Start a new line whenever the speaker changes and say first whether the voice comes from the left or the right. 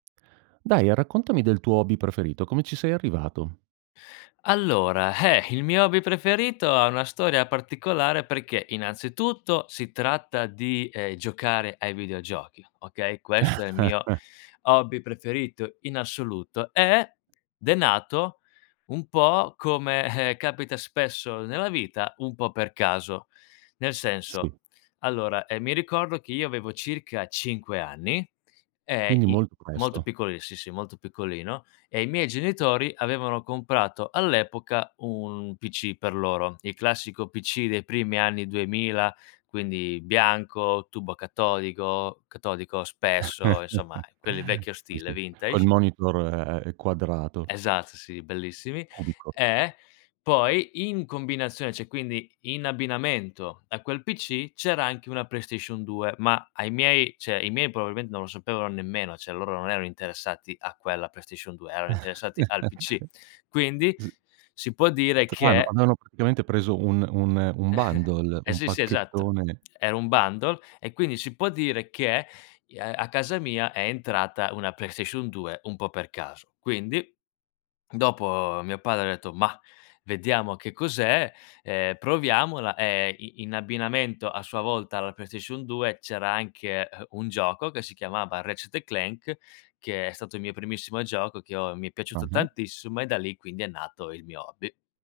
right: Dai, raccontami del tuo hobby preferito, come ci sei arrivato?
left: Allora, eh! Il mio hobby preferito, ha una storia particolare, perché innanzitutto, si tratta di, ehm, giocare ai videogiochi, okay, questo è il mio hobby preferito, in assoluto. Ed, è nato un po' come, eh, capita spesso nella vita, un po' per caso. Nel
right: Sì.
left: senso, allora, ehm, mi ricordo che io, avevo circa 5 anni, ehm,
right: Quindi,
left: i
right: molto
left: molto
right: presto.
left: piccoli sì, sì, molto piccolino e i miei genitori, avevano comprato all'epoca, un PC per loro. Il classico PC dei primi anni '2000. Quindi bianco, tubo catodico- catodico, spesso, insomma, quelli vecchio
right: Sì,
left: stile,
right: sì, col
left: vintage.
right: monitor, e e ehm, quadrato.
left: Esatto, sì, bellissimi.
right: Cubico.
left: Eh, poi, in combinazione cioè quindi, in abbinamento a quel PC c'era anche una PlayStation 2. Ma ai miei, cioè, i miei probabilmen non lo sapevano nemmeno. Cioè, loro non erano interessati a quella PlayStation 2 erano interessati al PC. Quindi,
right: s
left: si può dire
right: Strano,
left: che
right: avevano praticamente preso un un un bundle,
left: Eh,
right: un
left: sì, sì, esatto.
right: pacchettone
left: Era un bundle e quindi si può dire che ia a casa mia è entrata una PlayStation 2 un po' per caso. Quindi, dopo, mio padre ha detto: "Mah, vediamo che cos'è, ehm, proviamola"; ehm, i in abbinamento a sua volta alla PlayStation 2 c'era anche, ehm, un gioco che si chiamava Ratchet& Clank, che è stato il mio primissimo gioco, che ho mi è piaciuto
right: Ah-ah.
left: tantissimo e da lì, quindi, è nato il mio hobby.